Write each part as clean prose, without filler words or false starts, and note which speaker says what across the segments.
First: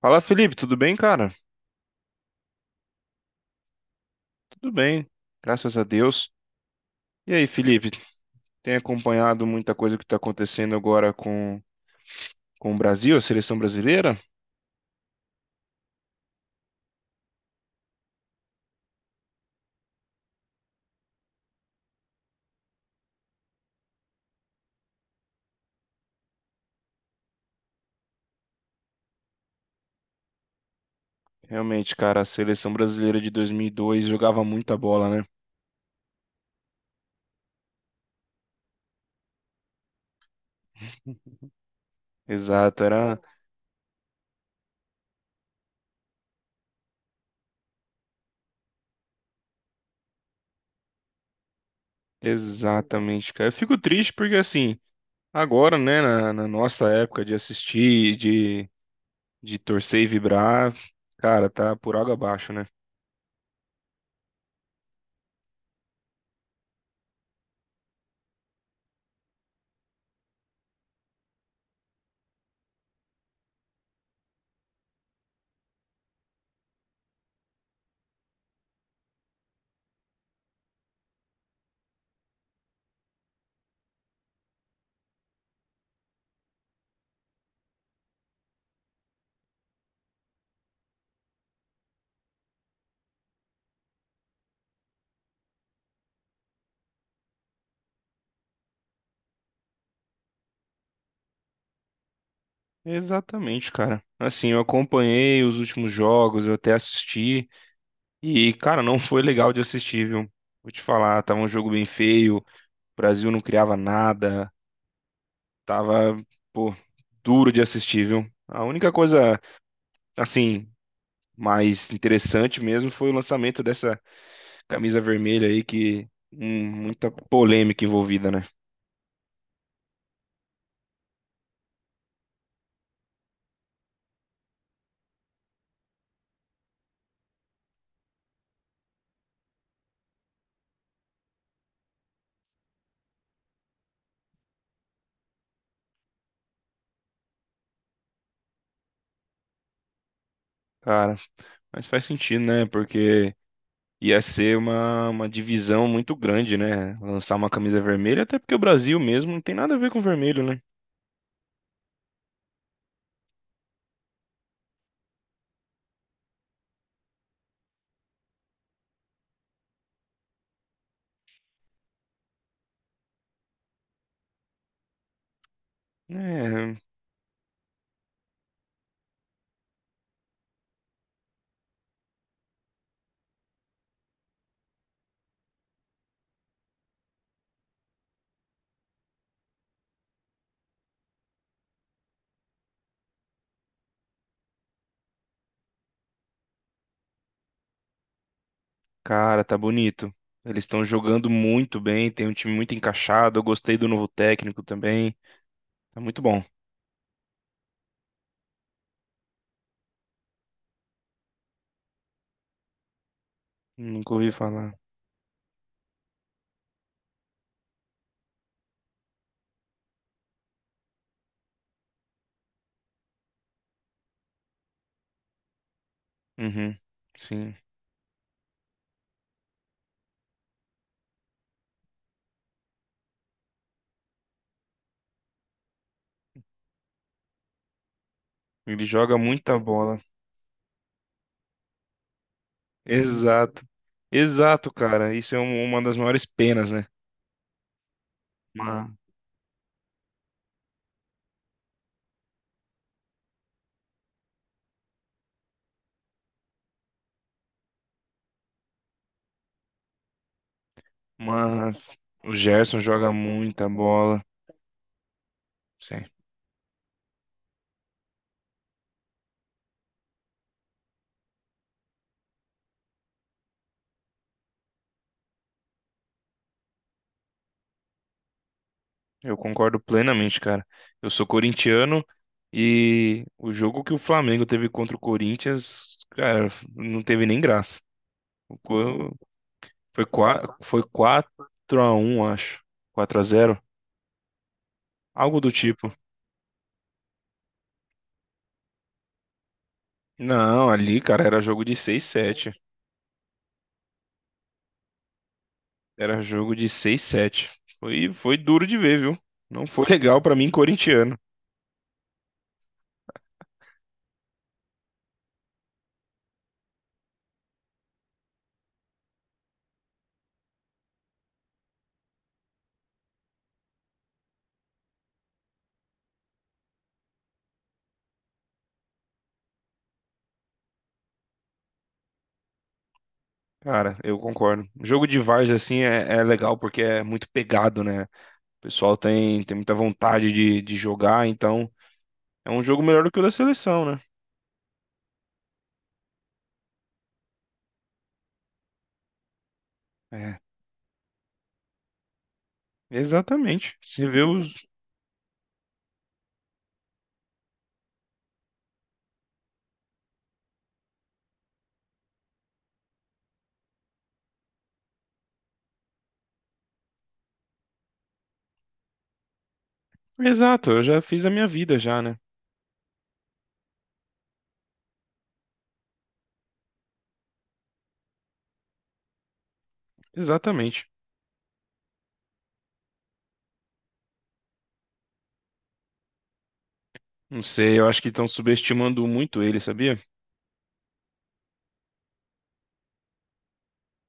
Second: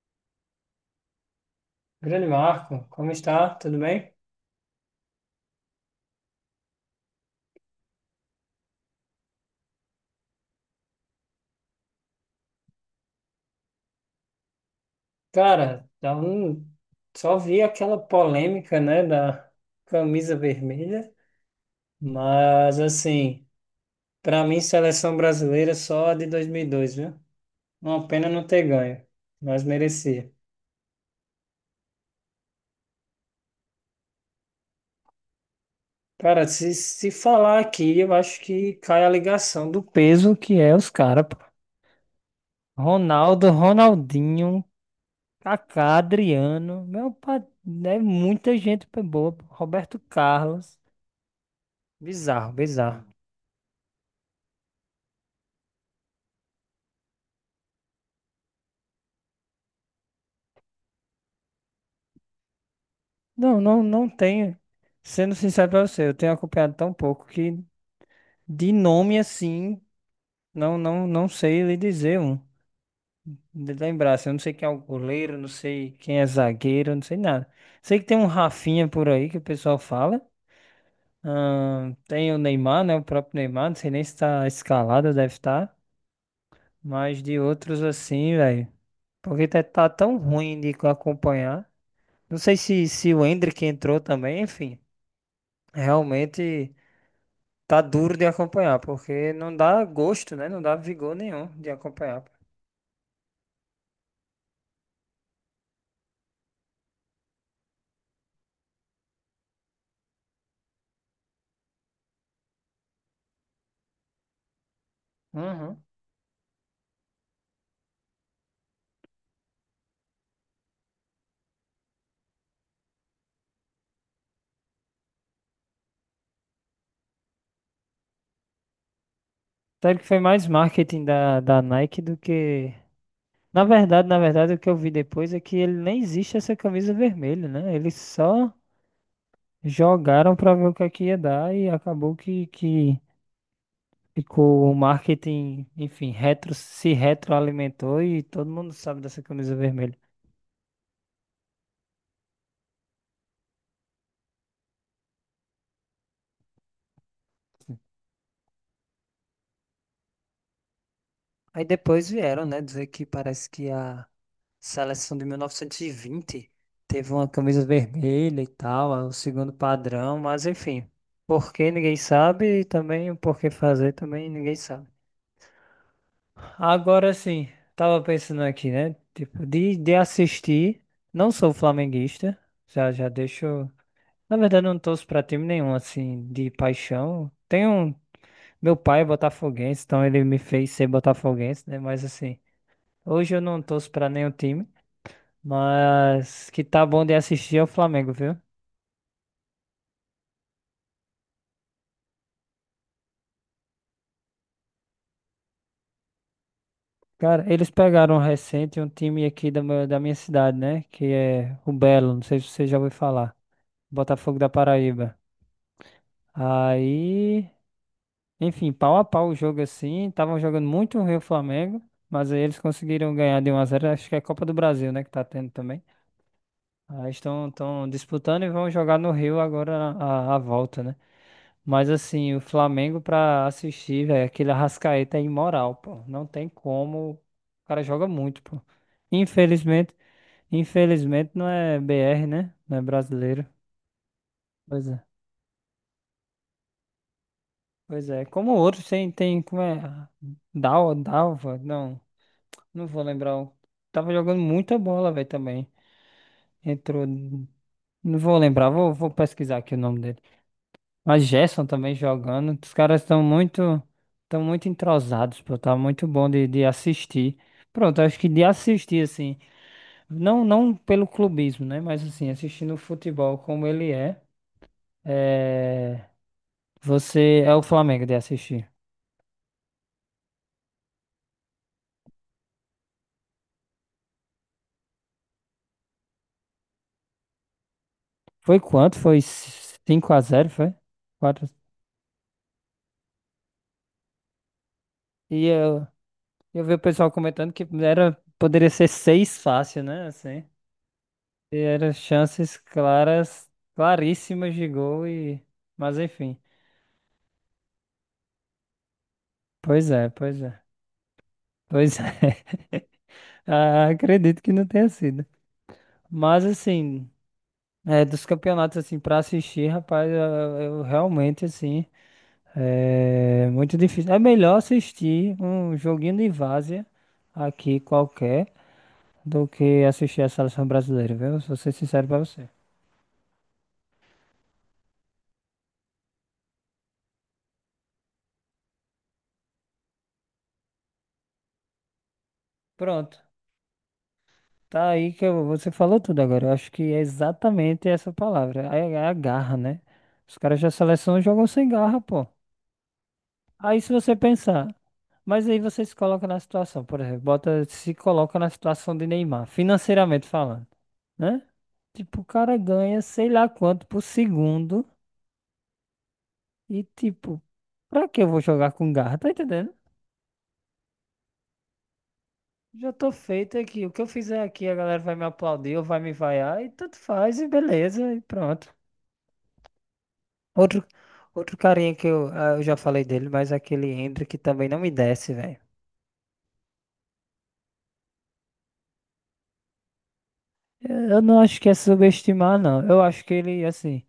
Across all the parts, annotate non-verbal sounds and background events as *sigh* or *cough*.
Speaker 1: Fala, Felipe, tudo bem, cara?
Speaker 2: Grande Marco, como está? Tudo bem?
Speaker 1: Tudo bem, graças a Deus. E aí, Felipe, tem acompanhado muita coisa que está acontecendo agora com o Brasil, a seleção brasileira?
Speaker 2: Cara, então, só vi aquela polêmica, né, da camisa vermelha, mas assim, para mim, seleção brasileira é só a de 2002, viu? Uma pena não ter ganho, mas merecia.
Speaker 1: Realmente, cara, a seleção brasileira de 2002 jogava muita bola, né?
Speaker 2: Cara, se falar aqui, eu acho que cai a ligação do peso que é os caras, pô.
Speaker 1: Exato, era
Speaker 2: Ronaldo, Ronaldinho, Kaká, Adriano, meu pai, é muita gente boa, pô. Roberto Carlos. Bizarro, bizarro.
Speaker 1: exatamente, cara. Eu fico triste porque, assim, agora, né, na nossa época de assistir, de torcer e vibrar, cara, tá por água abaixo, né?
Speaker 2: Não, não, não tenho. Sendo sincero pra você, eu tenho acompanhado tão pouco que de nome assim, não, não, não sei lhe dizer um. De lembrar, assim, eu não sei quem é o goleiro, não sei quem é zagueiro, não sei nada. Sei que tem um Rafinha por aí que o pessoal fala. Tem o Neymar, né? O próprio Neymar, não sei nem se tá escalado, deve estar. Mas de outros assim, velho. Porque tá tão ruim de acompanhar. Não sei se o Endrick entrou também, enfim. Realmente. Tá duro de acompanhar, porque não dá gosto, né? Não dá vigor nenhum de acompanhar.
Speaker 1: Exatamente, cara. Assim, eu acompanhei os últimos jogos, eu até assisti. E, cara, não foi legal de assistir, viu? Vou te falar, tava um jogo bem feio, o Brasil não criava nada,
Speaker 2: Uhum.
Speaker 1: tava, pô, duro de assistir, viu? A única coisa, assim, mais interessante mesmo foi o lançamento dessa camisa vermelha aí, que muita polêmica envolvida, né?
Speaker 2: Sabe que foi mais marketing da Nike do que. Na verdade, o que eu vi depois é que ele nem existe essa camisa vermelha, né? Eles só jogaram pra ver o que é que ia dar e acabou que ficou o marketing, enfim, retro, se retroalimentou e todo mundo sabe dessa camisa vermelha.
Speaker 1: Cara, mas faz sentido, né? Porque ia ser uma divisão muito grande, né? Lançar uma camisa vermelha, até porque o Brasil mesmo não tem nada a ver com vermelho, né?
Speaker 2: Aí depois vieram, né, dizer que parece que a Seleção de 1920 teve uma camisa vermelha e tal, é o segundo padrão, mas enfim, por que ninguém sabe e também o porquê fazer também ninguém sabe.
Speaker 1: É.
Speaker 2: Agora sim, tava pensando aqui, né? Tipo, de assistir, não sou flamenguista, já já deixo. Na verdade, eu não torço pra time nenhum, assim, de paixão. Tem um. Meu pai é botafoguense, então ele me fez ser botafoguense, né? Mas assim, hoje eu não torço pra nenhum time. Mas que tá bom de assistir é o Flamengo, viu?
Speaker 1: Cara, tá bonito. Eles estão jogando muito bem, tem um time muito encaixado. Eu gostei do novo técnico também. Tá muito bom.
Speaker 2: Cara, eles pegaram um recente um time aqui da minha cidade, né? Que é o Belo, não sei se você já ouviu falar.
Speaker 1: Nunca ouvi
Speaker 2: Botafogo da
Speaker 1: falar.
Speaker 2: Paraíba. Aí, enfim, pau a pau o jogo assim. Estavam jogando muito ruim o Flamengo, mas aí eles conseguiram ganhar de 1-0. Acho que é a Copa do Brasil, né? Que tá tendo também.
Speaker 1: Uhum.
Speaker 2: Aí estão
Speaker 1: Sim.
Speaker 2: estão disputando e vão jogar no Rio agora a volta, né? Mas assim, o Flamengo pra assistir, velho, aquele Arrascaeta é imoral, pô. Não tem como. O cara joga muito, pô.
Speaker 1: Ele joga muita
Speaker 2: Infelizmente,
Speaker 1: bola.
Speaker 2: infelizmente, não é BR, né? Não é brasileiro.
Speaker 1: Exato. Exato,
Speaker 2: Pois é.
Speaker 1: cara. Uma das maiores penas, né?
Speaker 2: Pois é. Como outros
Speaker 1: Ma-
Speaker 2: tem, como é? Dalva? Não, não vou lembrar. Tava jogando muita bola, velho, também. Entrou. Não vou lembrar, vou pesquisar aqui o nome dele. A Gerson também
Speaker 1: Mas, o
Speaker 2: jogando. Os
Speaker 1: Gerson
Speaker 2: caras
Speaker 1: joga
Speaker 2: estão
Speaker 1: muita
Speaker 2: muito,
Speaker 1: bola.
Speaker 2: estão muito entrosados, pô. Tá
Speaker 1: Sim.
Speaker 2: muito bom de assistir. Pronto, acho que de assistir, assim, não, não pelo clubismo, né? Mas assim, assistindo o futebol como ele é, é, você é o Flamengo de assistir.
Speaker 1: Eu concordo plenamente, cara. Eu sou corintiano e o jogo que o Flamengo teve contra o Corinthians, cara, não teve nem graça.
Speaker 2: Foi quanto? Foi
Speaker 1: Foi
Speaker 2: 5-0,
Speaker 1: quatro,
Speaker 2: foi?
Speaker 1: foi 4
Speaker 2: Quatro.
Speaker 1: a um, acho. Quatro a zero, algo
Speaker 2: E
Speaker 1: do
Speaker 2: eu,
Speaker 1: tipo.
Speaker 2: eu vi o pessoal comentando que era, poderia ser 6 fácil, né? Assim,
Speaker 1: Não, ali, cara, era
Speaker 2: e
Speaker 1: jogo de
Speaker 2: eram
Speaker 1: seis sete.
Speaker 2: chances claras, claríssimas de gol e. Mas
Speaker 1: Era
Speaker 2: enfim.
Speaker 1: jogo de seis sete. Foi duro de ver, viu? Não foi *laughs*
Speaker 2: Pois é,
Speaker 1: legal pra
Speaker 2: pois
Speaker 1: mim,
Speaker 2: é.
Speaker 1: corintiano.
Speaker 2: Pois é. *laughs* Ah, acredito que não tenha sido. Mas assim, é, dos campeonatos assim para assistir, rapaz, eu realmente assim é muito difícil. É melhor assistir um joguinho de várzea aqui qualquer do que assistir a seleção brasileira, viu? Vou ser sincero pra você.
Speaker 1: Cara, eu concordo. Jogo de várzea, assim, é legal porque é muito pegado, né? O pessoal tem muita vontade de jogar, então é um jogo melhor do que
Speaker 2: Pronto.
Speaker 1: o da seleção, né?
Speaker 2: Tá aí que você falou tudo agora. Eu acho que é exatamente essa palavra. É a garra, né?
Speaker 1: É,
Speaker 2: Os caras da seleção jogam sem garra, pô.
Speaker 1: exatamente.
Speaker 2: Aí se
Speaker 1: Você
Speaker 2: você
Speaker 1: vê os.
Speaker 2: pensar, mas aí você se coloca na situação, por exemplo, se coloca na situação de Neymar, financeiramente falando, né? Tipo, o cara ganha sei lá quanto por segundo e tipo, pra que eu vou jogar com garra? Tá entendendo?
Speaker 1: Exato, eu já fiz a minha vida já, né?
Speaker 2: Já tô feito aqui. O que eu fizer aqui, a galera vai me aplaudir ou vai me vaiar e tanto faz e beleza e pronto. Outro,
Speaker 1: Exatamente.
Speaker 2: outro carinha que eu já falei dele, mas aquele Hendrick também não me desce, velho.
Speaker 1: Não sei, eu acho que estão subestimando muito ele, sabia?
Speaker 2: Eu não acho que é subestimar, não. Eu acho que ele, assim.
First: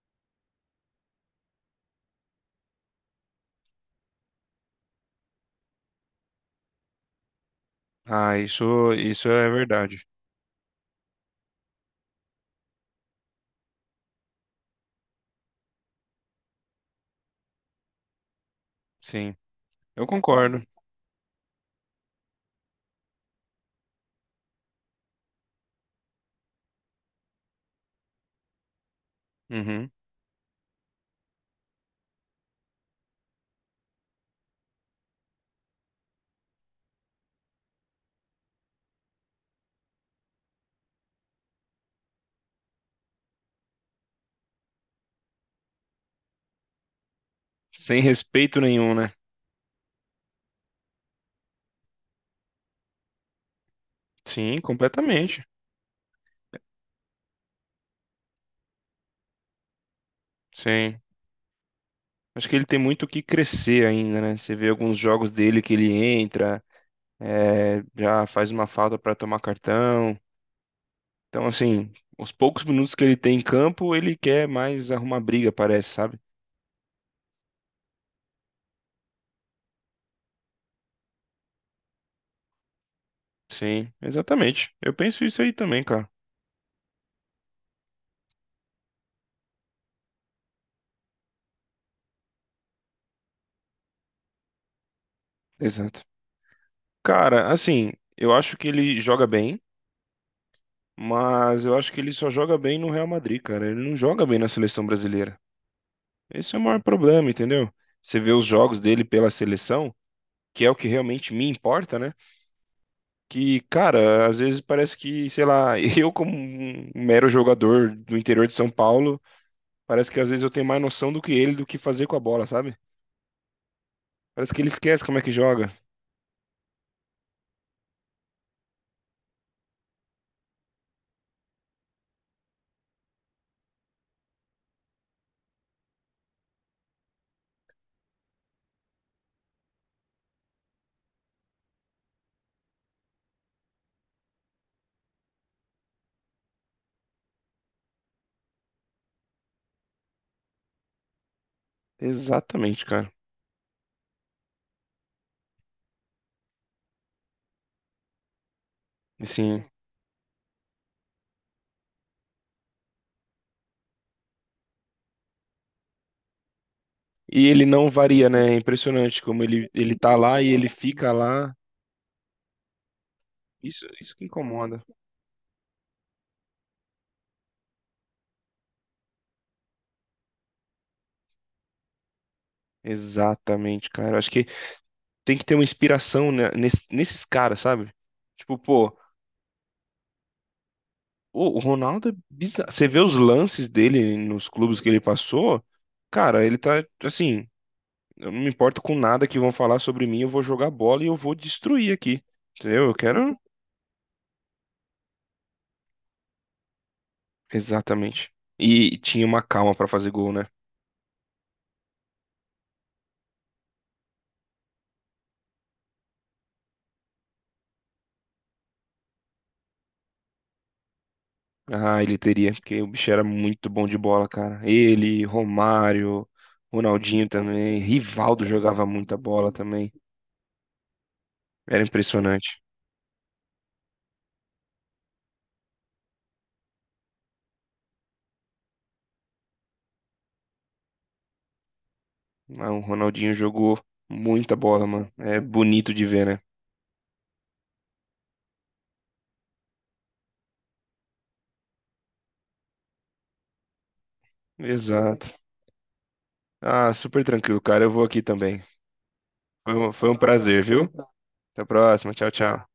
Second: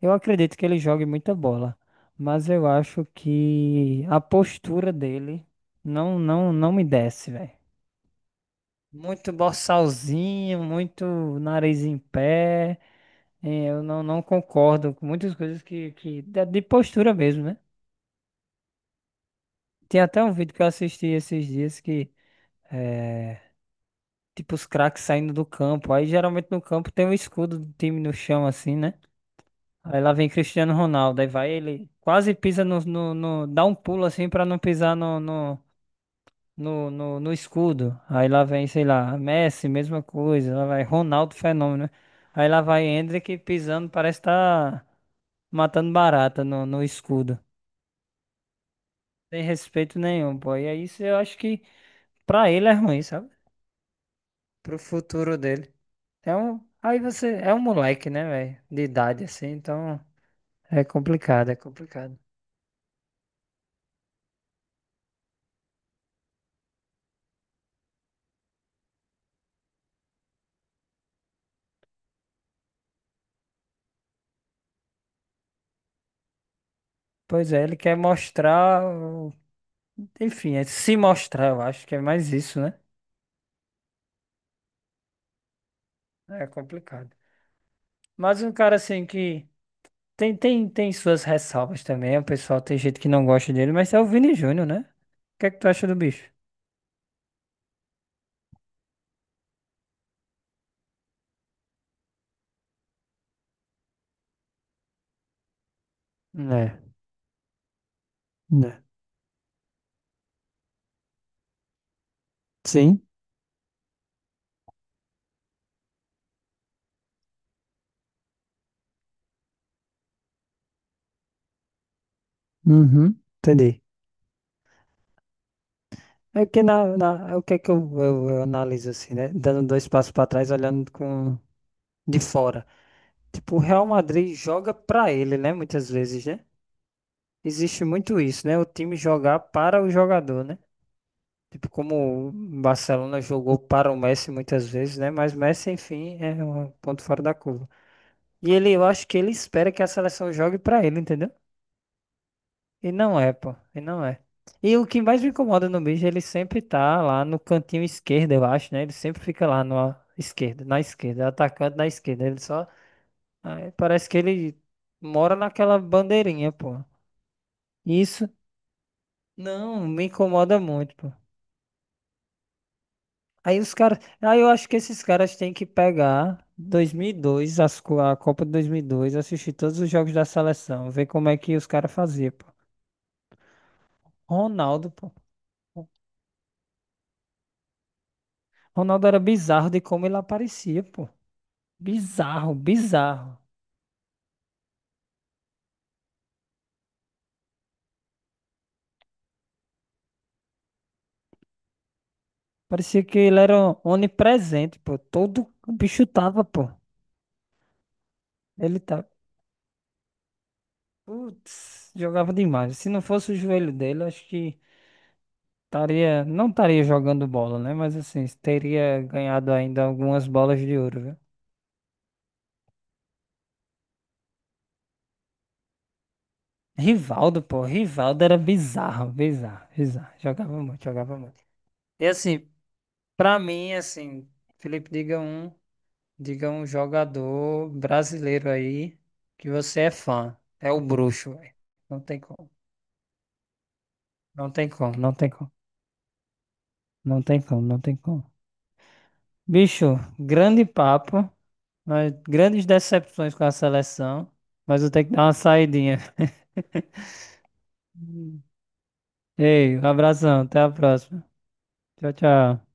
Speaker 2: Eu acredito que ele jogue muita bola, mas eu acho que a postura dele não não não me desce, velho.
Speaker 1: Ah, isso
Speaker 2: Muito
Speaker 1: é verdade.
Speaker 2: borsalzinho, muito nariz em pé. Eu não, não concordo com muitas coisas que de postura mesmo, né?
Speaker 1: Sim,
Speaker 2: Tem
Speaker 1: eu
Speaker 2: até um vídeo que
Speaker 1: concordo.
Speaker 2: eu assisti esses dias que é tipo os craques saindo do campo. Aí geralmente no campo tem um escudo do time no chão assim, né?
Speaker 1: Uhum.
Speaker 2: Aí lá vem Cristiano Ronaldo, aí vai ele, quase pisa dá um pulo assim pra não pisar no escudo. Aí lá vem, sei lá, Messi, mesma coisa, lá vai Ronaldo, fenômeno, né? Aí lá vai Endrick pisando, parece tá matando barata no escudo.
Speaker 1: Sem respeito nenhum, né?
Speaker 2: Sem respeito nenhum, pô. E aí isso eu acho que pra ele é ruim, sabe?
Speaker 1: Sim,
Speaker 2: Pro futuro
Speaker 1: completamente.
Speaker 2: dele. Então, aí você, é um moleque, né, velho? De idade assim, então é
Speaker 1: Sim.
Speaker 2: complicado, é complicado.
Speaker 1: Acho que ele tem muito o que crescer ainda, né? Você vê alguns jogos dele que ele entra, é, já faz uma falta pra tomar cartão. Então, assim, os poucos minutos que ele tem em campo, ele quer mais arrumar briga, parece, sabe?
Speaker 2: Pois é, ele quer mostrar. Enfim, é se mostrar, eu acho que é mais isso, né?
Speaker 1: Sim, exatamente. Eu penso isso aí também, cara.
Speaker 2: É complicado. Mas um cara assim que tem suas ressalvas também. O pessoal tem gente que não gosta dele, mas é o Vini Júnior, né? O que é que tu acha do
Speaker 1: Exato.
Speaker 2: bicho?
Speaker 1: Cara, assim, eu acho que ele joga bem, mas eu acho que ele só joga bem no Real Madrid, cara. Ele não joga bem na seleção brasileira. Esse é o
Speaker 2: Né,
Speaker 1: maior problema, entendeu? Você vê os jogos
Speaker 2: né.
Speaker 1: dele pela seleção, que é o que realmente me importa, né?
Speaker 2: Sim,
Speaker 1: Que, cara, às vezes parece que, sei lá, *laughs* eu como um mero jogador do interior de São Paulo, parece que às vezes eu tenho mais noção do que ele do que fazer com a bola, sabe?
Speaker 2: uhum, entendi.
Speaker 1: Parece que ele esquece como é que joga.
Speaker 2: É que é o que é que eu analiso assim, né? Dando dois passos para trás, olhando com de fora. Tipo, o Real Madrid joga para ele, né? Muitas vezes, né? Existe muito isso, né? O time jogar para o jogador, né? Tipo, como o Barcelona jogou para o Messi muitas vezes, né? Mas Messi, enfim, é um ponto fora da curva. E ele, eu acho que ele espera que a seleção jogue para ele, entendeu?
Speaker 1: Exatamente,
Speaker 2: E
Speaker 1: cara.
Speaker 2: não é, pô. E não é. E o que mais me incomoda no bicho, ele sempre tá lá no cantinho esquerdo, eu acho, né? Ele sempre fica
Speaker 1: Assim,
Speaker 2: lá na esquerda, atacante na esquerda. Ele só. Aí parece que ele mora naquela bandeirinha, pô.
Speaker 1: e ele não
Speaker 2: Isso
Speaker 1: varia, né? É impressionante como ele,
Speaker 2: não
Speaker 1: ele
Speaker 2: me
Speaker 1: tá lá e
Speaker 2: incomoda
Speaker 1: ele
Speaker 2: muito, pô.
Speaker 1: fica lá.
Speaker 2: Aí os
Speaker 1: Isso,
Speaker 2: caras.
Speaker 1: isso que
Speaker 2: Aí eu acho que
Speaker 1: incomoda.
Speaker 2: esses caras têm que pegar 2002, a Copa de 2002, assistir todos os jogos da seleção, ver como é que os caras faziam, pô.
Speaker 1: Exatamente, cara. Eu acho que
Speaker 2: Ronaldo, pô.
Speaker 1: tem que ter uma inspiração né, nesses caras, sabe? Tipo, pô,
Speaker 2: Ronaldo era bizarro de como ele aparecia, pô.
Speaker 1: o Ronaldo é
Speaker 2: Bizarro,
Speaker 1: bizarro. Você vê os
Speaker 2: bizarro.
Speaker 1: lances dele nos clubes que ele passou, cara, ele tá assim. Eu não me importo com nada que vão falar sobre mim, eu vou jogar bola e eu vou destruir aqui. Entendeu? Eu
Speaker 2: Parecia que
Speaker 1: quero.
Speaker 2: ele era onipresente, pô. Todo o bicho tava, pô.
Speaker 1: Exatamente.
Speaker 2: Ele
Speaker 1: E
Speaker 2: tá.
Speaker 1: tinha uma calma pra fazer gol, né?
Speaker 2: Putz, jogava demais. Se não fosse o joelho dele, acho que estaria. Não estaria jogando bola, né? Mas assim, teria ganhado ainda algumas bolas de ouro, viu?
Speaker 1: Ah, ele teria, porque o bicho era muito bom de bola, cara. Ele, Romário, Ronaldinho
Speaker 2: Rivaldo, pô,
Speaker 1: também,
Speaker 2: Rivaldo era
Speaker 1: Rivaldo jogava
Speaker 2: bizarro,
Speaker 1: muita bola
Speaker 2: bizarro,
Speaker 1: também.
Speaker 2: bizarro. Jogava muito, jogava muito.
Speaker 1: Era
Speaker 2: E assim,
Speaker 1: impressionante.
Speaker 2: pra mim, assim, Felipe, diga um jogador brasileiro aí que você é fã. É o bruxo, velho. Não tem como,
Speaker 1: Ah, o Ronaldinho jogou
Speaker 2: não
Speaker 1: muita
Speaker 2: tem
Speaker 1: bola,
Speaker 2: como,
Speaker 1: mano.
Speaker 2: não tem
Speaker 1: É
Speaker 2: como,
Speaker 1: bonito de ver, né?
Speaker 2: não tem como, não tem como. Bicho, grande papo, mas grandes decepções com a seleção, mas eu tenho que dar
Speaker 1: Exato.
Speaker 2: uma saidinha.
Speaker 1: Ah, super tranquilo, cara. Eu vou aqui também.
Speaker 2: *laughs*
Speaker 1: Foi
Speaker 2: Ei, um
Speaker 1: um, foi um
Speaker 2: abração, até
Speaker 1: prazer,
Speaker 2: a
Speaker 1: viu?
Speaker 2: próxima.
Speaker 1: Até a
Speaker 2: Tchau,
Speaker 1: próxima. Tchau, tchau.
Speaker 2: tchau.